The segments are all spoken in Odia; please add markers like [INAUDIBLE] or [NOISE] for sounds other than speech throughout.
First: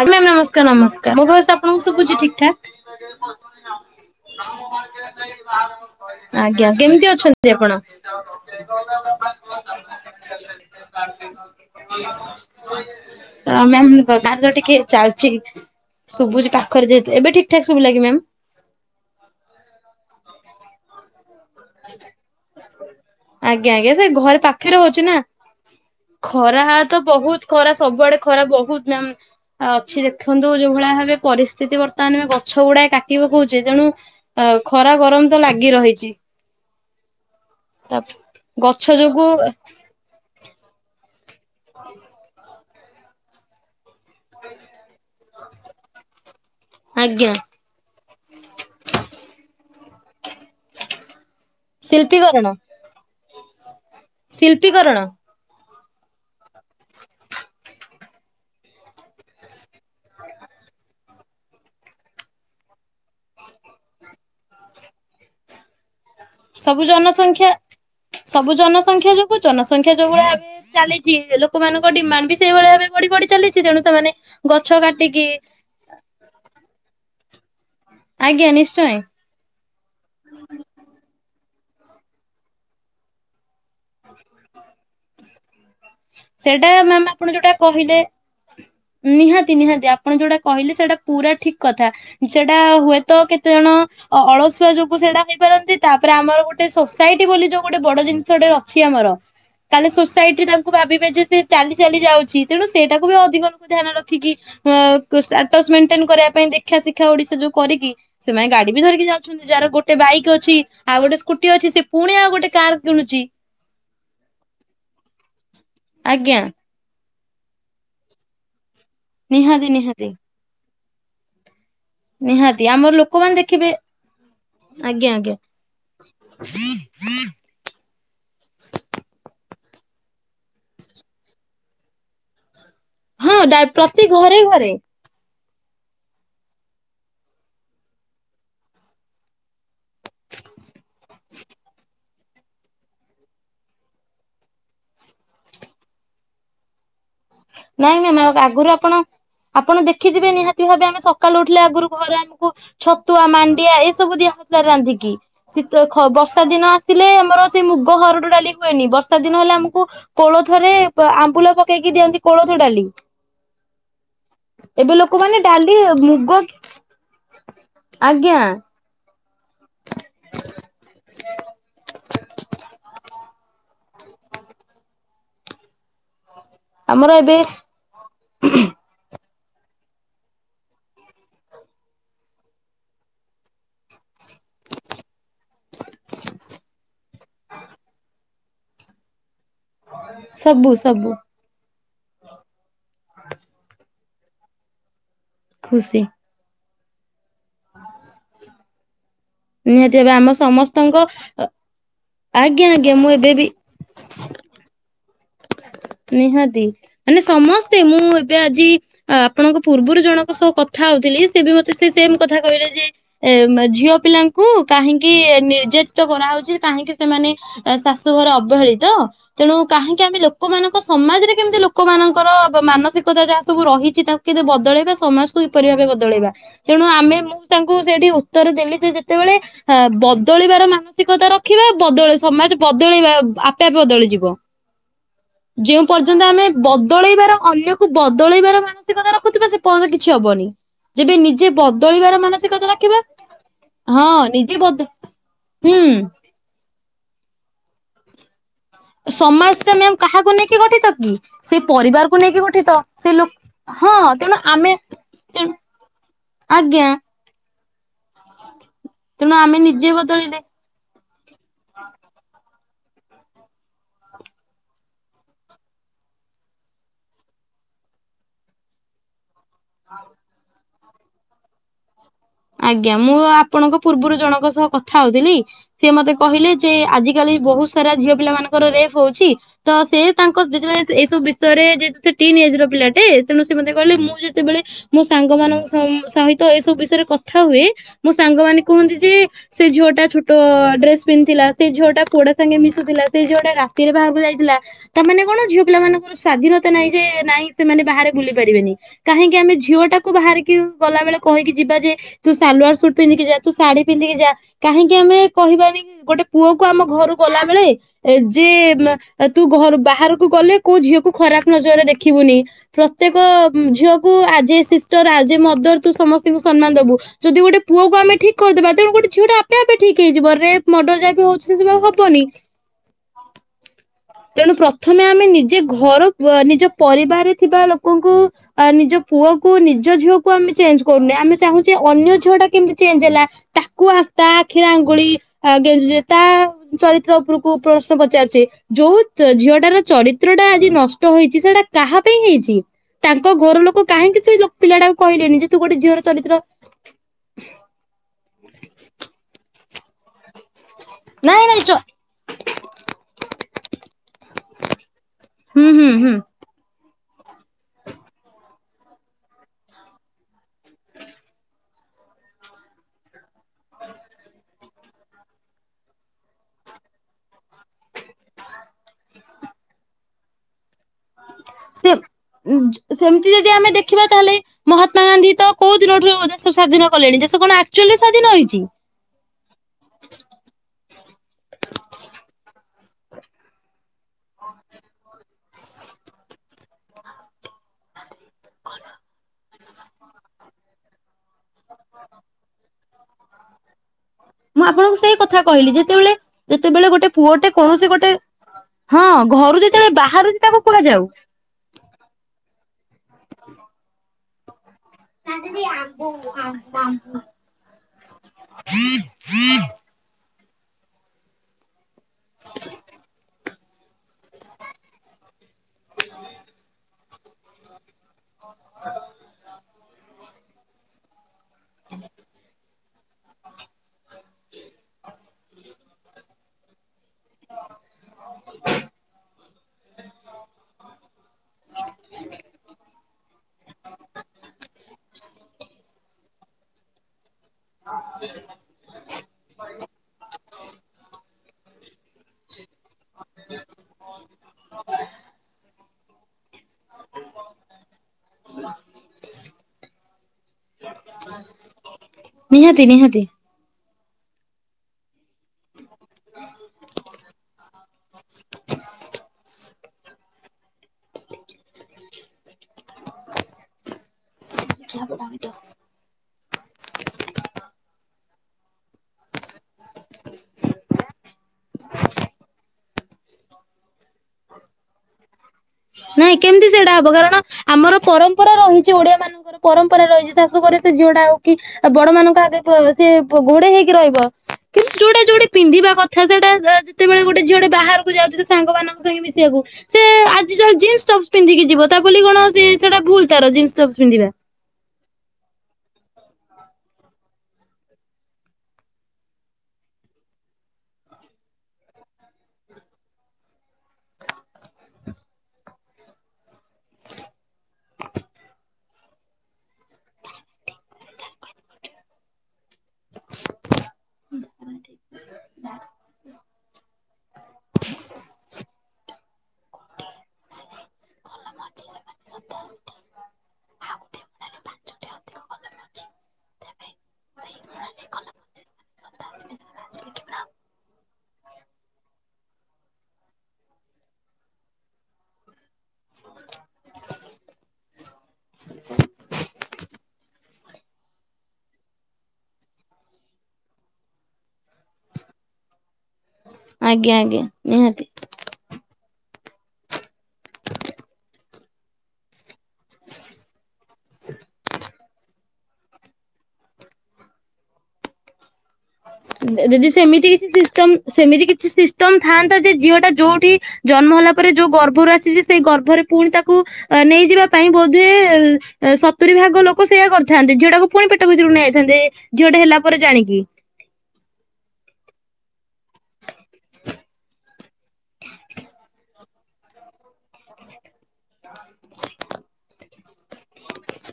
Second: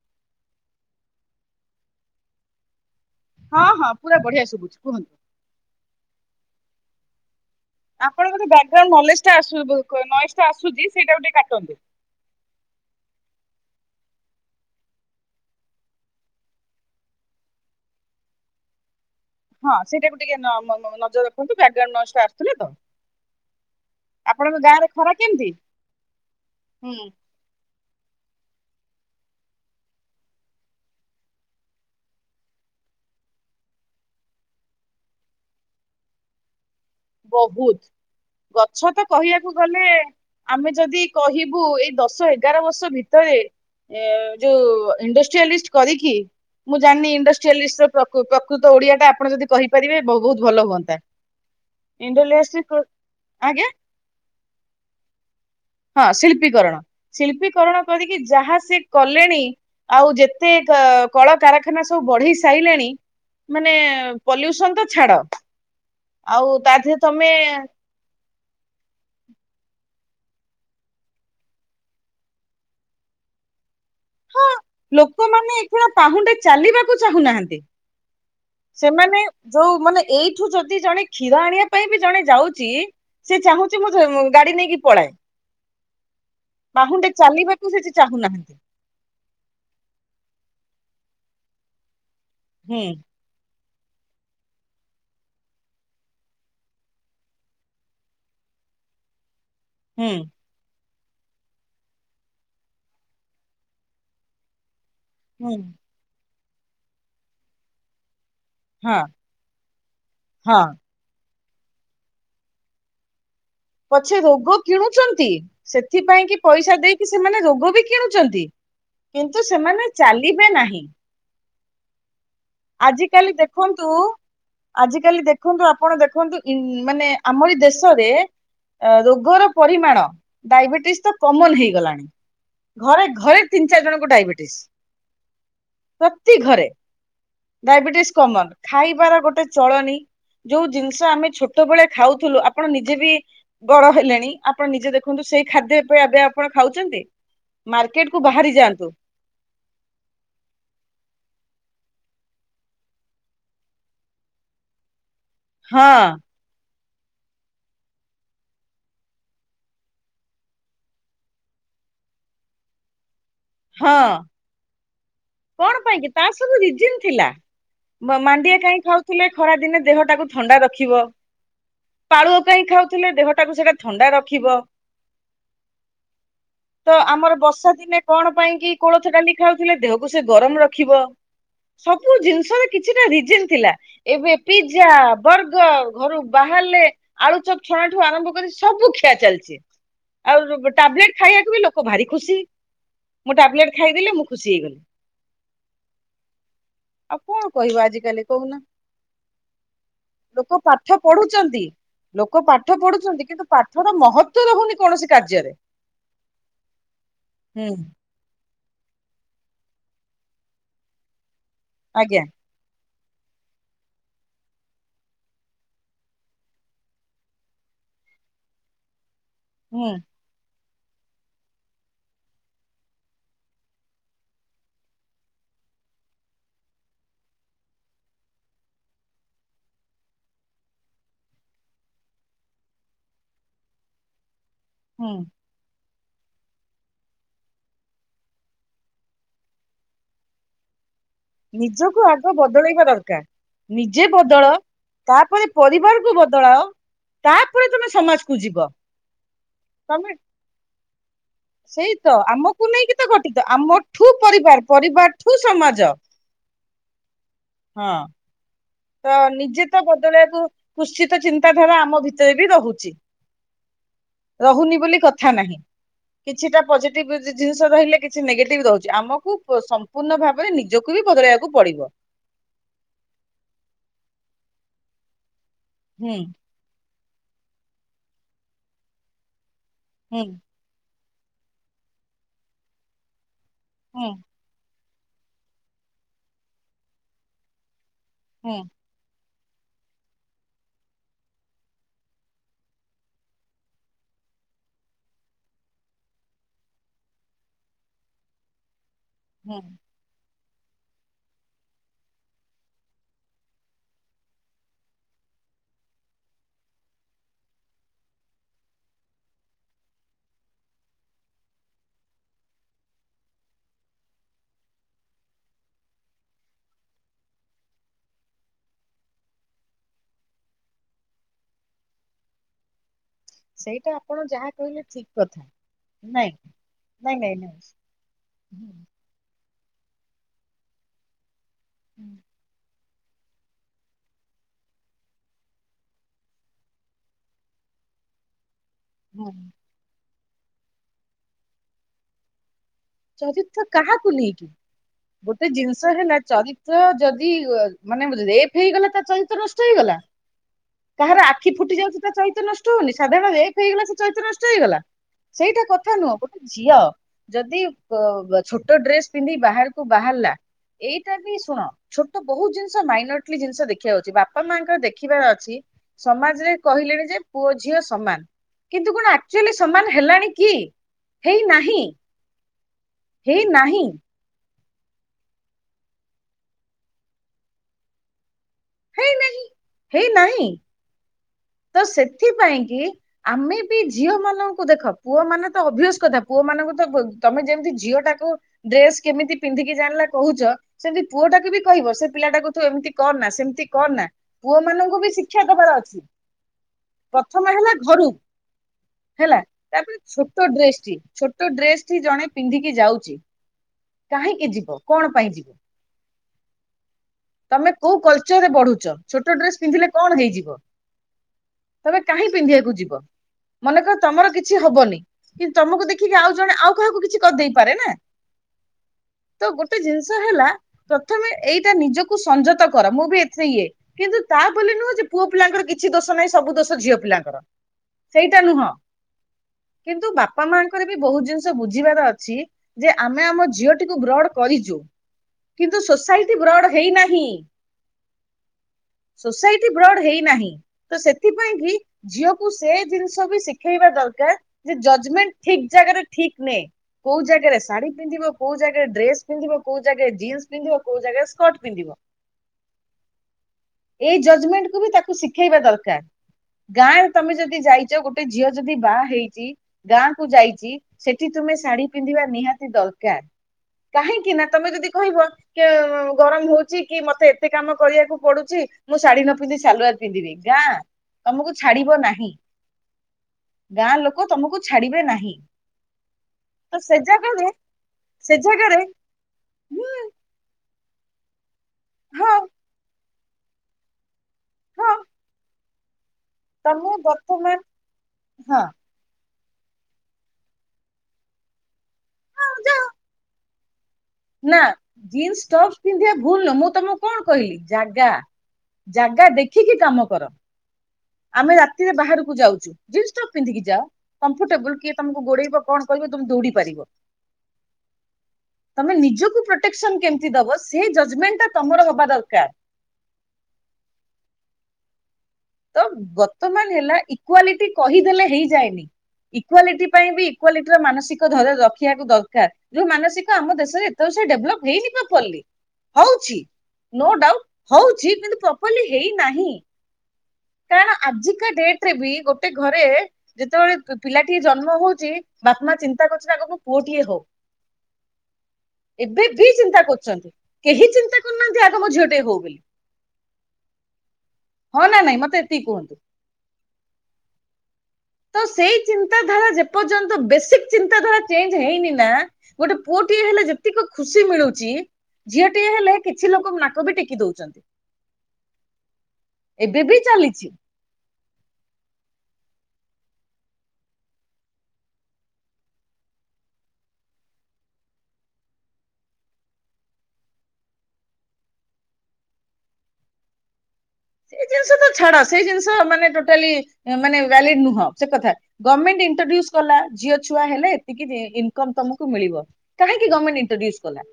ଆଜ୍ଞା ନମସ୍କାର ନମସ୍କାର ମୋ ଭୟସ ଆପଣଙ୍କୁ ଶୁଭୁଛି ଠିକ୍ ଠାକ୍? ହଁ ହଁ ପୁରା ବଢିଆ ଶୁଭୁଛି କୁହନ୍ତୁ। ଆଜ୍ଞା କେମିତି ଅଛନ୍ତି ଆପଣ? ଆପଣଙ୍କର ବ୍ୟାକ୍ ଗ୍ରାଉଣ୍ଡ ନଲେଜ୍ ଟା ଆସୁ ବ ନଏଜେ ଟା ଆସୁଛି ସେଇଟାକୁ ଟିକେ କାଟନ୍ତୁ। ତ ମ୍ୟାମ୍ କାନ୍ଦ ଟିକେ ଚାଲିଛି ଶୁଭୁଛି ପାଖରେ ଯେହେତୁ ଏବେ ଠିକ୍ ଠାକ୍ ଶୁଭିଲାକି ମ୍ୟାମ୍। ହଁ ସେଇଟାକୁ ଟିକେ ନ ନ ନଜର ରଖନ୍ତୁ ବ୍ୟାକ ଗ୍ରାଉଣ୍ଡ ନଏଜ୍ ଟା ଆସୁଥିଲା ତ। ଆଜ୍ଞା ଆଜ୍ଞା ସେ ଘରେ ଆପଣଙ୍କ ପାଖରେ ଗାଁରେ ହଉଛି ଖରା ନା କେମିତି? ଖରା ହୁଁ ତ ବୋହୁତ ଖରା ସବୁଆଡେ ଖରା ବୋହୁତ ମ୍ୟାମ୍। ଆଉ ଅଛି ଦେଖନ୍ତୁ ଯୋଉ ଭଳିଆ ଭାବେ ପରିସ୍ଥିତି ବର୍ତ୍ତମାନେ ଗଛ ଗୁଡାଏ କାଟି ପକଉଛି ତେଣୁ ଖରା ଗରମ ତ ଲାଗି ରହିଛି। ବହୁତ ତା ଗଛ ତ କହିବାକୁ ଗଲେ ଆମେ ଯଦି କହିବୁ ଏଇ ଦଶ ଏଗାର ବର୍ଷ ଭିତରେ ଏ ଯୋଉ ଇଣ୍ଡଷ୍ଟ୍ରିଆଲିଷ୍ଟ କରିକି ମୁଁ ଜାଣିନି ଆଜ୍ଞା ଇଣ୍ଡଷ୍ଟ୍ରଆଲିଷ୍ଟ ର ପ୍ରକୃତ ଓଡିଆ ଟା ଆପଣ ଯଦି କହିପାରିବେ ବହୁତ ଭଲ ହୁଅନ୍ତା। ଶିଳ୍ପୀକରଣ ଇଣ୍ଡଲିଆଷ୍ଟି ପ୍ରୋ ଆଜ୍ଞା। ଶିଳ୍ପୀକରଣ ହଁ ଶିଳ୍ପୀକରଣ ଶିଳ୍ପୀକରଣ କରିକି ଯାହା ସେ କଲେଣି। ଆଉ ଯେତେ କଳକାରଖାନା ସବୁ ବଢେଇ ସାରିଲେଣି ମାନେ ପଲ୍ୟୁସନ ତ ଛାଡ ଆଉ ତା ସବୁ ଦେହରେ ତମେ ଜନସଂଖ୍ୟା ସବୁ ଜନସଂଖ୍ୟା ଯୋଗୁ ଜନସଂଖ୍ୟା ଯୋଉ ଭଳିଆ ଚାଲିଛି ଲୋକମାନଙ୍କ ଡିମାଣ୍ଡ ବି ସେଇଭଳି ଭାବେ ବଢି ବଢି ଚାଲିଛି ତେଣୁ ସେମାନେ ହଁ ଗଛ କାଟିକି ଲୋକମାନେ ଏକୁଣା ପାହୁଣ୍ଡେ ଚାଲିବାକୁ ଚାହୁଁନାହାନ୍ତି। ଆଜ୍ଞା ନିଶ୍ଚ ସେମାନେ ଯୋଉ ମାନେ ଏଇଠୁ ଯଦି ଜଣେ କ୍ଷୀର ଆଣିବା ପାଇଁ ବି ଜଣେ ଯାଉଚି ସେ ଚାହୁଁଛି ମୁଁ ସେ ଗାଡି ନେଇକି ପୁଳାଏ। ସେଇଟା ପାହୁଣ୍ଡେ ମ୍ୟାମ୍ ଆପଣ ଯୋଉଟା ଚାଲିବାକୁ ସେ ଯେ କହିଲେ ଚାହୁଁନାହାଁନ୍ତି। ନିହାତି ନିହାତି ଆପଣ ଯୋଉଟା କହିଲେ ସେଇଟା ପୁରା ଠିକ କଥା ସେଟା ହୁଁ ହୁଏତ କେ ତେଣ ଅ ଅଳସୁଆ ଯୋଗୁ ସେଇଟା ହେଇପାରନ୍ତି ତାପରେ ଆମର ଗୋଟେ ସୋସାଇଟି ବୋଲି ଯୋଉ ଗୋଟେ ବଡ ଜିନିଷ ଟେ ର ଅଛି ଆମର ତାହଲେ ହୁଁ ସୋସାଇଟି ତାକୁ ଭାବିବେ ଯଦି ସେ ଚାଲି ଚାଲି ଯାଉଛି ତେଣୁ ସେଇଟାକୁ ବି ଅଧିକ ଧ୍ୟାନ ରଖିକି ଅ ହୁଁ ଷ୍ଟାଟସ ମେଣ୍ଟେନ କରିବା ପାଇଁ ଦେଖା ଶିକ୍ଷା ଓଡିଶା ଯୋଉ କରିକି ସେମାନେ ଗାଡି ବି ହଁ ଧରିକି ଯାଉଛନ୍ତି ଯାହାର ଗୋଟେ ବାଇକ ଅଛି। ହଁ। ଆଉ ଗୋଟେ ସ୍କୁଟି ଅଛି ସେ ପୁଣି ଆଉ ଗୋଟେ କାର୍ କିଣୁଚି। ପଛେ ରୋଗ କିଣୁଛନ୍ତି ସେଥିପାଇଁ କି ଆଜ୍ଞା ପଇସା ଦେଇ କି ସେମାନେ ରୋଗ ବି କିଣୁଛନ୍ତି କିନ୍ତୁ ନିହାତି ସେମାନେ ନିହାତି ଚାଲିବେ ନାହିଁ। ନିହାତି। ଆମର ଆଜ ଲୋକମାନେ କାଲି ଦେଖିବେ ଦେଖନ୍ତୁ। ଆଜ ଆଜ୍ଞା କାଲି ଆଜ୍ଞା ଦେଖନ୍ତୁ ଆପଣ ଦେଖନ୍ତୁ ଇଂ ମାନେ ଆମ ଏଇ ଦେଶରେ ରୋଗର ପରିମାଣ ଡାଇବେଟିସ ତ କମନ ହେଇଗଲାଣି। ଘରେ ହଁ ଘରେ ଡା ତିନି ଚାରି ପ୍ରତି ଜଣଙ୍କୁ ଘରେ ଡାଇବେଟିସ୍ ଘରେ ପ୍ରତି ଘରେ। ଡାଇବେଟିସ୍ କମନ ଖାଇବାର ଗୋଟେ ଚଳଣି ଯୋଉ ଜିନିଷ ଆମେ ଛୋଟ ବେଳେ ଖାଉଥିଲୁ ଆପଣ ନିଜେ ବି ବଡ ହେଲେଣି ଆପଣ ନିଜେ ଦେଖନ୍ତୁ ସେଇ ଖାଦ୍ୟ ପାଇଁ ଏବେ ଆପଣ ଖାଉଛନ୍ତି। ନାଇଁ ମାର୍କେଟ ନାଇଁ କୁ ମାମ ବାହାରି ଆଗରୁ ଯାଆନ୍ତୁ ଆପଣ ଆପଣ ଦେଖିଥିବେ ନିହାତି ଭାବେ ଆମେ ସକାଳୁ ଉଠିଲେ ଆଗରୁ ଘରେ ଆମକୁ ଛତୁଆ ମାଣ୍ଡିଆ ଏ ସବୁ ଦିଆ ହୋଉଥିଲା ରାନ୍ଧିକି ଶୀତ ହଁ ଖ ବ ସା ଦିନ ଆସିଲେ ଆମର ସେ ମୁଗ ହରଡ ଡାଲି ହୁଏନି ବର୍ଷା ଦିନ ହେଲେ ଆମକୁ କୋଳଥରେ ଆମ୍ବୁଲ ପକେଇକି ଦିଅନ୍ତି କୋଳଥ ଡାଲି। ହଁ। ଏବେ ଲୋକମାନେ ଡା କଣ ପାଇଁ କିି ତାର ସବୁ ରିଜିନ୍ ଥିଲା ଆଜ୍ଞା ମାଣ୍ଡିଆ କାଇଁ ଖାଉ ଥିଲେ ଖରା ଦିନେ ଦେହ ଟାକୁ ଥଣ୍ଡା ରଖିବ ପାଳୁଅ କାହିଁକି ଖାଉଥିଲେ ଦେହ ତାକୁ ସେଇଟା ଥଣ୍ଡା ରଖିବ। ତ ଆମର ବର୍ଷା ଦିନେ କଣ ପାଇଁ କିି କୋଳଥ ଡାଲି ଖାଉଥିଲେ। ଦେହ କୁ ସେ ଗରମ ରଖିବ। ସବୁ ଜିନିଷର କିଛିଟା ରିଜିନ ଥିଲା। ଏବେ ପିଜ୍ ଜା ବର୍ଗର ଘରୁ ବାହାରିଲେ ଆଳୁ ଚପ ଛଣା ଠୁ ଆରମ୍ଭ କରି ସବୁ ଖିଆ ଚାଲିଛି। ସବୁ ଆଉ ସବୁ ଟାବଲେଟ ଖାଇବାକୁ ଲୋକ ଭାରି ଖୁସି ମୁଁ ଟାବଲେଟ ଖାଇଦେଲେ ମୁଁ ଖୁସି ହେଇଗଲି। ଖୁସି। ଆଉ କଣ କହିବ ଆଜିକାଲି କହୁନା? ନିହାତି ଭାବେ ଆମ ଲୋକ ପାଠ ସମସ୍ତଙ୍କ ପଢୁଛନ୍ତି। ଲୋକ ଆଜ୍ଞା ପାଠ ଆଜ୍ଞା ମୁଁ ପଢୁଛନ୍ତି। ଏବେ କିନ୍ତୁ ବି ପାଠର ମହତ୍ୱ ରହୁନି କୌଣସି କାର୍ଯ୍ୟରେ। ନିହାତି ମାନେ ହୁଁ ସମସ୍ତେ ମୁଁ ଏବେ ଆଜି ଆପଣଙ୍କ ପୂର୍ବରୁ ଜଣଙ୍କ ସହ କଥା ହଉଥିଲି। ସେ ବି ମତେ ସେ ସେମ୍ ଆଜ୍ଞା କଥା କହିଲେ ଯେ ଏ ଝିଅ ପିଲାଙ୍କୁ କାହିଁକି ନିର୍ଯତିିତ କରାହେଉଛି? କାହିଁକି ସେମାନେ ଶାଶୁ ଘର ଅବହେଳିତ। ତେଣୁ ହୁଁ କାହିଁକି ଆମେ ଲୋକ ଲୋକମାନଙ୍କ ସମାଜରେ କେମିତି ଲୋକମାନଙ୍କର ମାନସିକତା ଯାହା ସବୁ ରହିଛି ତାକୁ କେ ବଦଳେଇବା। ସମାଜ କିପରି ଭାବେ ବଦଳେଇବା। ତେଣୁ ଆମେ ମୁଁ ତାଙ୍କୁ ସେଇଠି ଉତ୍ତର ଦେଲି ଯେ ଯେତେବେଳେ ହ ବଦଳିବାର ମାନସିକତା ରଖିବା। ବଦଳି ସମାଜ ବଦଳିବା ଆପେ ଆପେ ବଦଳି ଯିବ। ହୁଁ। ଯେଉ ପର୍ଯ୍ୟନ୍ତ ଆମେ ବଦଳେଇବାର ଅନ୍ୟକୁ ବଦଳେଇବାର ମାନସିକତା ରଖୁଥିବା ସେ ପର୍ଯ୍ୟନ୍ତ କିଛି ହବନି। ଯେବେ ନିଜ ନିଜକୁ ଆଗ ବଦଳେଇବା ଦରକାର। ନିଜେ ହଁ ବଦଳ ନିଜେ ବଦ ତାପରେ ହୁଁ ପରିବାରକୁ ବଦ ଦଳାଅ ତାପରେ ତମେ ସମାଜକୁ ଯିବ। ସମାଜ ତ ମ୍ୟାମ ତମେ କାହାକୁ ନେଇକି ଗଠିତ କି? ସେ ସେଇ ତ ପରିବାରକୁ ନେଇକି ଆମକୁ ଗଠିତ। ତ ସେ ଲୋ ଗଠିତ ହଁ ଆମଠୁ ତେଣୁ ପରିବାର ଆମେ ପରିବାରଠୁ ସମାଜ ଆଜ୍ଞା। ହଁ। ତ ତେଣୁ ଆମେ ନିଜେ ତ ବଦଳେଇବାକୁ ବଦଳିଲେ କୁଶ୍ଚିତ ଚିନ୍ତାଧାରା ଆମ ଭିତରେ ବି ରହୁଛି। ରହୁନି ବୋଲି କଥା ନାହିଁ। କିଛିଟା ପଜିଟିଭ ଜିନିଷ ରହିଲେ। କିଛି ନେଗେଟିଭ ରହୁଛି। ଆମକୁ ସମ୍ପୂର୍ଣ୍ଣ ଭାବରେ ନିଜକୁ ବି ବଦଳେଇବାକୁ ପଡିବ। ଆଜ୍ଞା ମୁଁ ଆପଣଙ୍କ ପୂର୍ବରୁ ଜଣଙ୍କ ସହ କଥା ହଉଥିଲି। ସିଏ ମତେ ହୁଁ କହିଲେ। ସେ ଆଜିକାଲି ବହୁତ ସାରା ଝିଅ ପିଲା ମାନଙ୍କର ରେପ୍ ହଉଛି। ତ ସେ ହୁଁ ତାଙ୍କ ଯେତେବେଳେ ଏଇ ସବୁ ଯେ ସେ ଟିନ ଏଜେର ପିଲାଟେ ତେଣୁ ସେମାନେେ କହିଲ ହୁଁ ମୁଁ ଯେତେବେଳେ ମୋ ସାଙ୍ଗ ମାନଙ୍କ ସହ ସହିତ ଏସବୁ ବିଷୟରେ କଥା ହୁଏ। ମୋ ସାଙ୍ଗ ହୁଁ ମାନେ କୁହନ୍ତି ଯେ ସେ ଝିଅ ଟା ଛୋଟ ଡ୍ରେସ ପିନ୍ଧିଥିଲା। ସେଇ ଝିଅଟା ପୁଅଟା ସାଙ୍ଗେ ମିଶୁଥିଲା। ସେଇ ଝିଅଟା ରାତିରେ ବାହାରକୁ ଯାଇଥିଲା। ତାମାନେ କଣ ଝିଅ ପିଲା ମାନଙ୍କର ସ୍ଵାଧୀନତା ନାଇଁ ଯେ ନାଇଁ ସେମାନେ ବାହାରେ ବୁଲି ପାଡିବେନି। କାହିଁକି ଆମେ ହୁଁ ଝିଅ ଟାକୁ ବାହାରିକି ଗଲା ବେଳେ କହିକି ଯିବା ଯେ ତୁ ସାଲୁଆର ସୁଟ ପିନ୍ଧିକି ଯା। ତୁ ଶାଢୀ ପିନ୍ଧିକି ଯା। କାହିଁକି ଆମେ କହିବାନି ଗୋଟେ ପୁଅକୁ ଆମ ଘରୁ ଗଲାବେଳେ ଏ ଯେ ତୁ ଘରୁ ବାହାରକୁ ଗଲେ କୋଉ ଝିଅକୁ ଖରାପ ନଜରରେ ଦେଖିବୁନି। ପ୍ରତ୍ୟେକ ଝିଅକୁ ଆ ଯେ ସିଷ୍ଟର ଆ ଯେ ମଦର ତୁ ସମସ୍ତଙ୍କୁ ସମ୍ମାନ ଦବୁ। ଯଦି ଗୋଟେ ପୁଅକୁ ଆମେ ଠିକ କରିଦବା। ତେଣୁ ଗୋଟେ ଝିଅଟା ଆପେ ଆପେ ଠିକ ହେଇଯିବ। ରେଫ ମଡର ଯାହା ବି ହଉଛି ସେ ସବୁ ହବନି। ସେଇଟା ଆପଣ ଯାହା ତେଣୁ କହିଲେ ପ୍ରଥମେ ଠିକ ଆମେ କଥା ନିଜେ ଘର ନାଇଁ ନିଜ ନାଇଁ ପରିବାରରେ ନାଇଁ ନାଇଁ। ଥିବା ଲୋକଙ୍କୁ ଆ ନିଜ ପୁଅକୁ ନିଜ ଝିଅକୁ ଆମେ ଚେଞ୍ଜ କରୁନେ। ଆମେ ଚାହୁଁଛେ ଅନ୍ୟ ଝିଅଟା କେମିତି ଚେଞ୍ଜ ହେଲା? ତାକୁ ଆ ତା ଆଖିରେ ଆଙ୍ଗୁଳି ଆ ଗେଞ୍ଜୁଚେ ତା ଚରିତ୍ର ଉପରକୁ ପ୍ରଶ୍ନ ପଚାରୁଛେ। ଯୋଉ ହଁ ଝିଅଟାର ଚରିତ୍ର ଟା ଆଜି ନଷ୍ଟ ହେଇଛି। ସେଟା କାହା ପାଇଁ ହେଇଛି? ତାଙ୍କ ଚରିତ୍ର ଘର ଲୋକ କାହାକୁ କାହିଁକି ସେ ନେଇକି ପିଲାଟାକୁ କହିଲେନି? ଯେ ତୁ ଗୋଟେ ଝିଅର ଚରିତ୍ର ତ ଯଦି ମାନେ ରେଫ୍ ହେଇଗଲା ତା ଚରିତ୍ର ନଷ୍ଟ ହେଇଗଲା। କାହାର ନାଇଁ ଆଖି ନାଇଁ ଫୁଟି ଚ ଯାଉଛି ତା ଚରିତ୍ର ନଷ୍ଟ ହଉନି। ସାଧାରଣ ରେ ହେଇଗଲା ସେ ଚରିତ୍ର ନଷ୍ଟ ହେଇଗଲା ସେଇଟା ହୁଁ ହୁଁ କଥା ହୁଁ। ନୁହଁ ଗୋଟେ ଝିଅ ଯଦି [UNINTELLIGIBLE] ଛୋଟୋ ଡ୍ରେସ୍ ପିନ୍ଧି ବାହାରୁକୁ ବାହାରିଲା ଏଇଟା ବି ଶୁଣ ଛୋଟୋ ବୋହୁତ ଜିନିଷ ମାଇଁନଟଲି ଜିନିଷ ଦେଖିବାର ଅଛି ବାପା ମାଙ୍କର ଦେଖିବାର ଅଛି। ସମାଜରେ କହିଲେଣି ଯେ ପୁଅ ଝିଅ ସମାନ। କିନ୍ତୁ କଣ ଆକ୍ଚୋଲି ସମାନ ହେଲାଣି କି? ହେଇ ନାହିଁ ସେ ଉଁ ସେମିତି ହେଇ ଯଦି ଆମେ ନାହିଁ ଦେଖିବା ତାହେଲେ ମହାତ୍ମା ଗାନ୍ଧୀ ତ କୋଉ ଦିନ ଠାରୁ ଦେଶ ସ୍ଵାଧୀନ କଲେଣି ଦେଶ କଣ ଆକ୍ଚୋଲି ସ୍ଵାଧୀନ ହେଇଛି। ହେଇନାହିଁ ହେଇନାହିଁ ତ ସେଥିପାଇଁ କି ଆମେ ବି ଝିଅ ମାନଙ୍କୁ ଦେଖ ପୁଅ ମାନେ ତ ଅଭ୍ୟସ କଥା ପୁଅ ମାନଙ୍କୁ ତ ତମେ ଯେମ ତି ଝିଅ ଟାକୁ ଡ୍ରେସ କେମିତି ପିନ୍ଧିକି ଜାଣିଲା କୋହୁଚ ସେମିତି ପୁଅ ଟାକୁ ବି କହିବ ସେ ପିଲାଟାକୁ ତୁ ଏମିତି କର ନା ସେମିତି କର ନା ପୁଅ ମୁଁ ମାନଙ୍କୁ ଆପଣଙ୍କୁ ବି ସେଇ ଶିକ୍ଷା କଥା ଦବାର କହିଲି ଅଛି ଯେତେବେଳେ ଯେତେବେଳେ ଗୋଟେ ପ୍ରଥମେ ପୁଅଟେ ହେଲା କୌଣସି ଘରୁ। ଗୋଟେ ହଁ ହେଲା ଘରୁ ଯେତେବେଳେ ତାପରେ ବାହାରୁଛି ଛୋଟୋ ତାକୁ ଡ୍ରେସ ଟି କୁହାଯାଉ ଛୋ ଟୋ ଡ୍ରେସଟି ଜଣେ ପିନ୍ଧିକି ଯାଉଚି କାହିଁକି ଯିବ? କଣ ପାଇଁ ଯିବ ତମେ କୋଉ କଲ୍ [UNINTELLIGIBLE] ବଢୁଚ ଛୋଟୋ ଡ୍ରେସ ପିନ୍ଧିଲେ କଣ ହେଇଯିବ। ତମେ କାହିଁ ପିନ୍ଧିବାକୁ ଯିବ। ମନେକର ତମର କିଛି ହବନି କିନ୍ତୁ ତମକୁ ଦେଖିକି ଆଉ ଜଣେ ଆଉ କାହାକୁ କିଛି କରିଦେଇ ପାରେ ନା। ତ ଗୋଟେ ଜିନିଷ ହେଲା ପ୍ରଥମେ ଏଇଟା ନିଜକୁ ସଂଯତ କର। ମୁଁ ବି ଏଥିରେ ଇଏ କିନ୍ତୁ ତା ବୋଲି ନୁହଁ ଯେ ପୁଅ ପିଲାଙ୍କର କିଛି ଦୋଷ ନାହିଁ ସବୁ ଦୋଷ ଝିଅ ପିଲା ଙ୍କର ସେଇଟା ନୁହଁ। କିନ୍ତୁ ବାପା ମାଙ୍କର ବି ବୋହୁତ ଜିନିଷ ବୁଝିବାର ଅଛି ଯେ ଆମେ ଆମ ଝିଅଟିକୁ ବ୍ରଡ କରିଚୁ କିନ୍ତୁ ସୋସାଇଟି ବ୍ରଡ ହେଇନାହିଁ। [UNINTELLIGIBLE] ସୋସାଇଟି ବ୍ରଡ ହେଇନାହିଁ ତ ସେଥିପାଇଁ କି? ଝିଅକୁ ସେ ଜିନିଷ ବି ଶିଖେଇବା ଦରକାର ଯେ ଜଜମେଣ୍ଟ ଠିକ ଜାଗାରେ ଠିକ ନେ। କୋଉ ଜାଗାରେ ଶାଢୀ ପିନ୍ଧିବ କୋଉ ଜାଗାରେ ଡ୍ରେସ ପିନ୍ଧିବ କୋଉ ଜାଗାରେ ଜିନ୍ସ ପିନ୍ଧିବ କୋଉ ଜାଗାରେ ସ୍କଟ ପିନ୍ଧିବ। ନିହାତି ନିହାତି। ଏଇ ଜଜମେଣ୍ଟ କୁ ବି ତାକୁ ଶି ଖେଇବା ଦରକାର ଗାଁରେ ତମେ ଯଦି ଯାଇଚ ଗୋଟେ ଝିଅ ଯଦି ବାହା ହେଇଚି। ଗାଁ କୁ ଯାଇଚି ସେଠି ତୁମେ ଶାଢୀ ପିନ୍ଧିବା ନିହାତି ଦରକାର କାହିଁକି ନା ତମେ ଯଦି କହିବ [UNINTELLIGIBLE] ଗରମ ହୋଉଚି କି ମତେ ଏତେ କାମ କରିବାକୁ ପଡୁଚି ମୁଁ ଶାଢୀ ନ ପିନ୍ଧି ସାଲୁଆର ପିନ୍ଧିବି ଗାଁ ତମୁକୁ ଛାଡିବ ନାହିଁ ଗାଁ ଲୋକୋ ତମୁକୁ ଛାଡିବେ ନାହିଁ। ନାଇଁ କେମିତି ତ ସେଟା ସେ ହବ କାରଣ ଜାଗାରେ ଆମର ସେ ପରମ୍ପରା ଜାଗାରେ ରହିଚି ଓଡିଆ ମାନ ଙ୍କର ହୁଁ ପରମ୍ପରା ରହିଚି ଶାଶୂ ଘରେ ସେ ଝିଅଟା ଆଉ କି ବଡ ମାନଙ୍କ ହଁ ଆଗରେ ପ ସିଏ ପ ଘୋଡେଇ ହେଇକି ରହିବ କିନ୍ତ ହଁ ଯୋଉଡା ଯୋଉଟି ପିନ୍ଧିବା କ ଥା ସେଟା ଆ ତମେ ଯେତେବେଳେ ଗୋଟେ ବର୍ତ୍ତମାନ ଝିଅ ଟେ ବାହାରକୁ ଯାଉଛି ତା ହଁ ସାଙ୍ଗମାନଙ୍କ ସାଙ୍ଗେ ମିଶିବାକୁ ସେ ଆ [UNINTELLIGIBLE] ଜିନ୍ସ ଟପ୍ସ ପିନ୍ଧିକି ଯିବ ତା ବୋଲି କଣ ହଁ ସିଏ ଯାଅ ସେଟା ଭୁଲ୍ ତାର ଜିନ୍ସ ଟପ୍ସ ପିନ୍ଧିବା। ନା ଜିନ୍ସ ଟପ୍ସ ପିନ୍ଧିବା ଭୁଲ ନୁଁହ ମୁଁ ତମୁକୁ କଣ କହିଲି ଜାଗା। ଜାଗା ଦେଖିକି କାମ କର। ଆମେ ରାତିରେ ବାହାରକୁ ଯାଉଚୁ। ଜିନ୍ସ ଟପ ପିନ୍ଧିକି ଯା କମ୍ଫଟେବୁଲ୍ କିଏ ତମକୁ ଗୋଡେଇବ କଣ କରିବ [UNINTELLIGIBLE] ଦୌଡି ପାରିବ। ତମେ ନିଜକୁ ପ୍ରୋଟେକ୍ସନ କେମିତି ଦବ ସେ ଜଜମେଣ୍ଟ ଟା ତମର ହବା ଦରକାର। ତ ଗର୍ତ୍ତମାନ ହେଲା ଇକ୍ୱାଲିଟି କହିଦେଲେ ହେଇଯାଏନି। ଇକ୍ୱାଲିଟି ପାଇଁ ବି ଇକ୍ୱାଲିଟିର ମାନସିକ୍ [UNINTELLIGIBLE] ରଖିବାକୁ ଦରକାର ଯୋଉ ମାନସିକ ଆମ ଦେଶରେ [UNINTELLIGIBLE] ଡେଭଲପ୍ ହେଇନି ପ୍ରପର୍ଲି। ହଉଛି ନୋ ଡାଉଟୁ ହୋଉଛି କିନ୍ତୁ ପ୍ରପର୍ଲୀ ହେଇନାହିଁ। [UNINTELLIGIBLE] କାରଣ ଆଜିକା ଡେଟ୍ ରେ ବି ଗୋଟେ ଘରେ ଯେତେବେଳେ ପିଲାଟିଏ ଜନ୍ମ ହଉଛି ବାପା, ମା ଚିନ୍ତା କରୁଛନ୍ତି ଆଗକୁ ପୁଅଟିଏ ହଉ। ଏବେ ବି ଚିନ୍ତା କରୁଛନ୍ତି। କେହି ଚିନ୍ତା କରୁନାହାନ୍ତି ଆଗ ମ ଝିଅ ଟେ ହଉ ବୋଲି। ହଁ ନା ନାହିଁ ମତେ ଏତିକି କୁହ। ଆଜ୍ଞା ଆଜ୍ଞା ନିହାତି। ତ ସେଇ ଚିନ୍ତାଧାରା ଯେପର୍ଯ୍ୟନ୍ତ ବିକ ଚିନ୍ତାଧାରା ଚେଞ୍ଜ ହେଇନି ନା ଗୋଟେ ପୁଅଟିଏ ହେଲେ ଯେତିକ ଖୁସି ମିଳୁଛି। ଝିଅଟିଏ ହେଲେ କିଛି ଲୋକ ନାକ ବି ଟେକି ଦଉଛନ୍ତି। ଏବେ ଯଦି ବି ସେମିତି ଚାଲିଛି କିଛି ସିଷ୍ଟମ ସେମିତି କିଛି ସିଷ୍ଟମ ଥାଆନ୍ତା ଯେ ଝିଅ ଟା ଯୋଉଠି ଜନ୍ମ ହେଲା ପରେ ଯୋଉ ଗର୍ଭରୁ ଆସିଛି ସେଇ ଗର୍ଭରେ ପୁଣି ତାକୁ ଅ ନେଇଯିବା ପାଇଁ ବୋଧହୁେ ସତୁରି ଭାଗ ଲୋକ ସେୟା କରିଥାନ୍ତି। ଝିଅଟାକୁ ପୁଣି ପେଟ ଭିତରକୁ ନେଇଯାଇଥାନ୍ତେ। ଝିଅଟେ ହେଲା ପରେ ଜାଣିକି। ସେଇ ଜିନିଷ ତ ଛାଡ ସେଇ ଜିନିଷ ମାନେ ଟୋଟାଲି ମାନେ ଭଲିଡ ନୁହଁ ସେ କଥା। ଗମେଣ୍ଟ ଇନ୍ତଦୁସ୍ କଲା ଝିଅ ଛୁଆ ହେଲେ ଏତିକି ଇନକମ୍ ତମକୁ ଏତିକି ମିଳବ। କାହିଁକି ଗଭର୍ମେଣ୍ଟ ଇନ୍ତ୍ରୋଡୁସ କଲା।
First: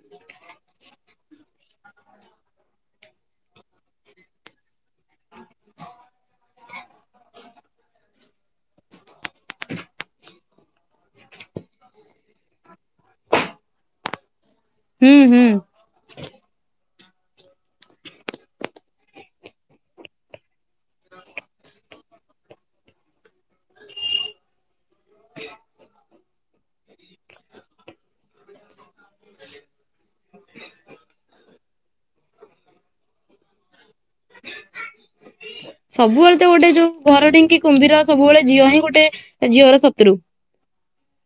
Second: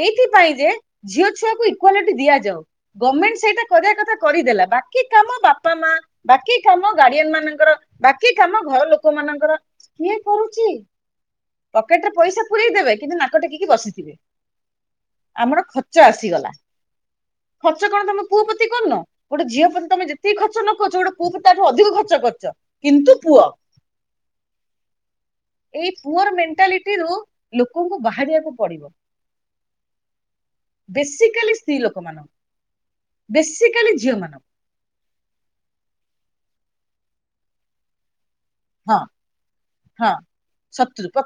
ଏଇଥିପାଇଁ ଯେ ଝିଅ ଛୁଆକୁ ଇକ୍ୱାଲିଟି ଦିଆଯାଉ। ଗଭର୍ଣ୍ଣମେଣ୍ଟ ସେଇଟା କରିବା କଥା କରିଦେଲା। ବାକି କାମ ବାପା ମା ବାକି କାମ ଗାର୍ଡିଆନ ମାନଙ୍କର ବାକି କାମ ଘର ଲୋକ ମାନଙ୍କର କିଏ କରୁଛି। ପକେଟ ରେ ପଇସା ପୁରଇ ଦେବେ କିନ୍ତୁ ନାକ ଟେକିକି ବସିଥିବେ ହୁଁ ହୁଁ ଆମର ଖର୍ଚ୍ଚ ଆସିଗଲା ଖର୍ଚ୍ଚ କଣ ତମେ ପୁଅ ପତି କରୁନ। ଗୋଟେ ଝିଅ ପ୍ରତି ତମେ ଯେତିକି ଖର୍ଚ ନ କରୁଛ ଗୋଟେ ପୁଅ ତା ଠୁ ଅଧିକ ଖର୍ଚ୍ଚ କରୁଛ କିନ୍ତୁ ପୁଅ ଏଇ ପୁଅର ମେଣ୍ଟାଲିଟିରୁ ଲୋକଙ୍କୁ ବାହାରିବାକୁ ପଡିବ। ବେସିକାଲି ସ୍ତ୍ରୀ ଲୋକମାନଙ୍କୁ ବେସିକାଲି ଝିଅ ମାନଙ୍କୁ ସବୁବେଳେ ତ ଗୋଟେ ଯୋଉ ଘର ଢିଙ୍କି କୁମ୍ଭୀର ସବୁବେଳେ ଝିଅ ହିଁ ହଁ ଗୋଟେ ଝିଅର ହଁ ଶତ୍ରୁ। ଶତ୍ରୁ ପ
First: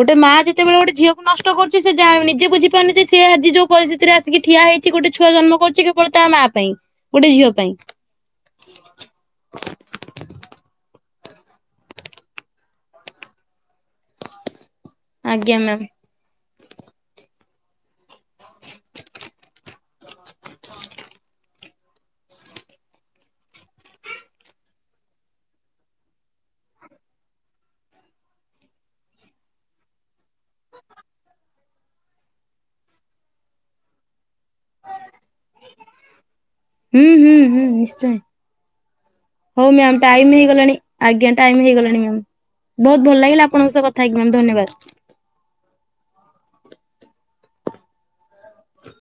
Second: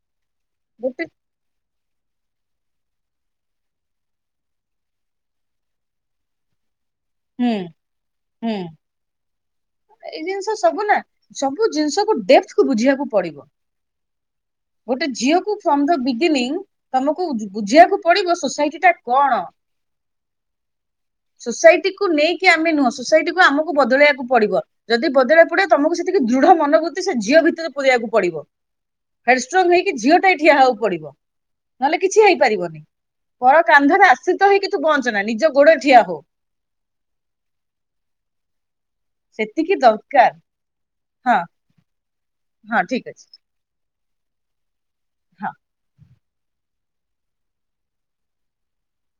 ଗୋଟେ ମା ଯେତେବେଳେ ଗୋଟେ ଝିଅକୁ ନଷ୍ଟ କଷ୍ଟ କରୁଛି ସେ ଯାଣ ନିଜେ ବଝିପାରୁନି ଯେ ସେ ଆଜି ଯୋଉ ପରିସ୍ଥିତିରେ ଆସିକି ଠିଆ ହେଇଛି ଗୋଟେ ଛୁଆ ଜନ୍ମ କରିଛି କେବଳ ତା ମା ପା ପାଇଁ ଗୋଟେ ଝିଅ ହୁଁ ପାଇଁ। ହୁଁ। [INAUDIBLE] ଏଇ ଜିନିଷ ସବୁ ନା ସବୁ ଜିନିଷକୁ ଡେପ୍ଥ କୁ ବୁଝିବାକୁ ପଡିବ। ଗୋଟେ ଝିଅକୁ ଆଜ୍ଞା ଫ୍ରମ ମ୍ୟାମ୍। ଦ ବିଗିନିଂ ତମକୁ ବୁଝିବାକୁ ପଡିବ ସୋସାଇଟି ଟା କଣ। ସୋସାଇଟି କୁ ନେଇକି ଆମେ ନୁହଁ ସୋସାଇଟିକୁୁ ଆମକୁ ବଦଳେଇବାକୁ ପଡିବ। ଯଦି ବଦଳାଇ ପଡିବ ତମକୁ ସେତିକି ଦୃଢ ମନୋବୃତ୍ତି ସେ ଝିଅ ଭିତରେ ପୁରେଇବାକୁ ପଡିବ। ହଡଷ୍ଟ୍ରଙ୍ଗ ହେଇକି ଝିଅ ଟା ଠିଆବାକୁ ପଡିବ। ନହେଲେ କିଛି ହେଇପାରିବନି ପର କାନ୍ଧରେ ଆଶ୍ରିତ ହେଇକି ତୁ ବଞ୍ଚ ନା ନିଜ ଗୋଡ ଠିଆ ହୋ। ହୁଁ ହୁଁ ହୁଁ ନିଶ୍ଚୟ ହଉ ସେତିକି ମାମ୍ ଦରକାର ଟାଇମ ହେଇଗଲାଣି। ଆଜ୍ଞା ହଁ ଟାଇମ ହେଇଗଲାଣି ମ୍ୟାମ୍ ହଁ ଠିକ ବହୁତ ଭଲ ଅଛି ଲାଗିଲା ଆପଣଙ୍କ ସହ କଥା ହେଇକି ମ୍ୟାମ୍ ଧନ୍ୟବାଦ। ହଁ।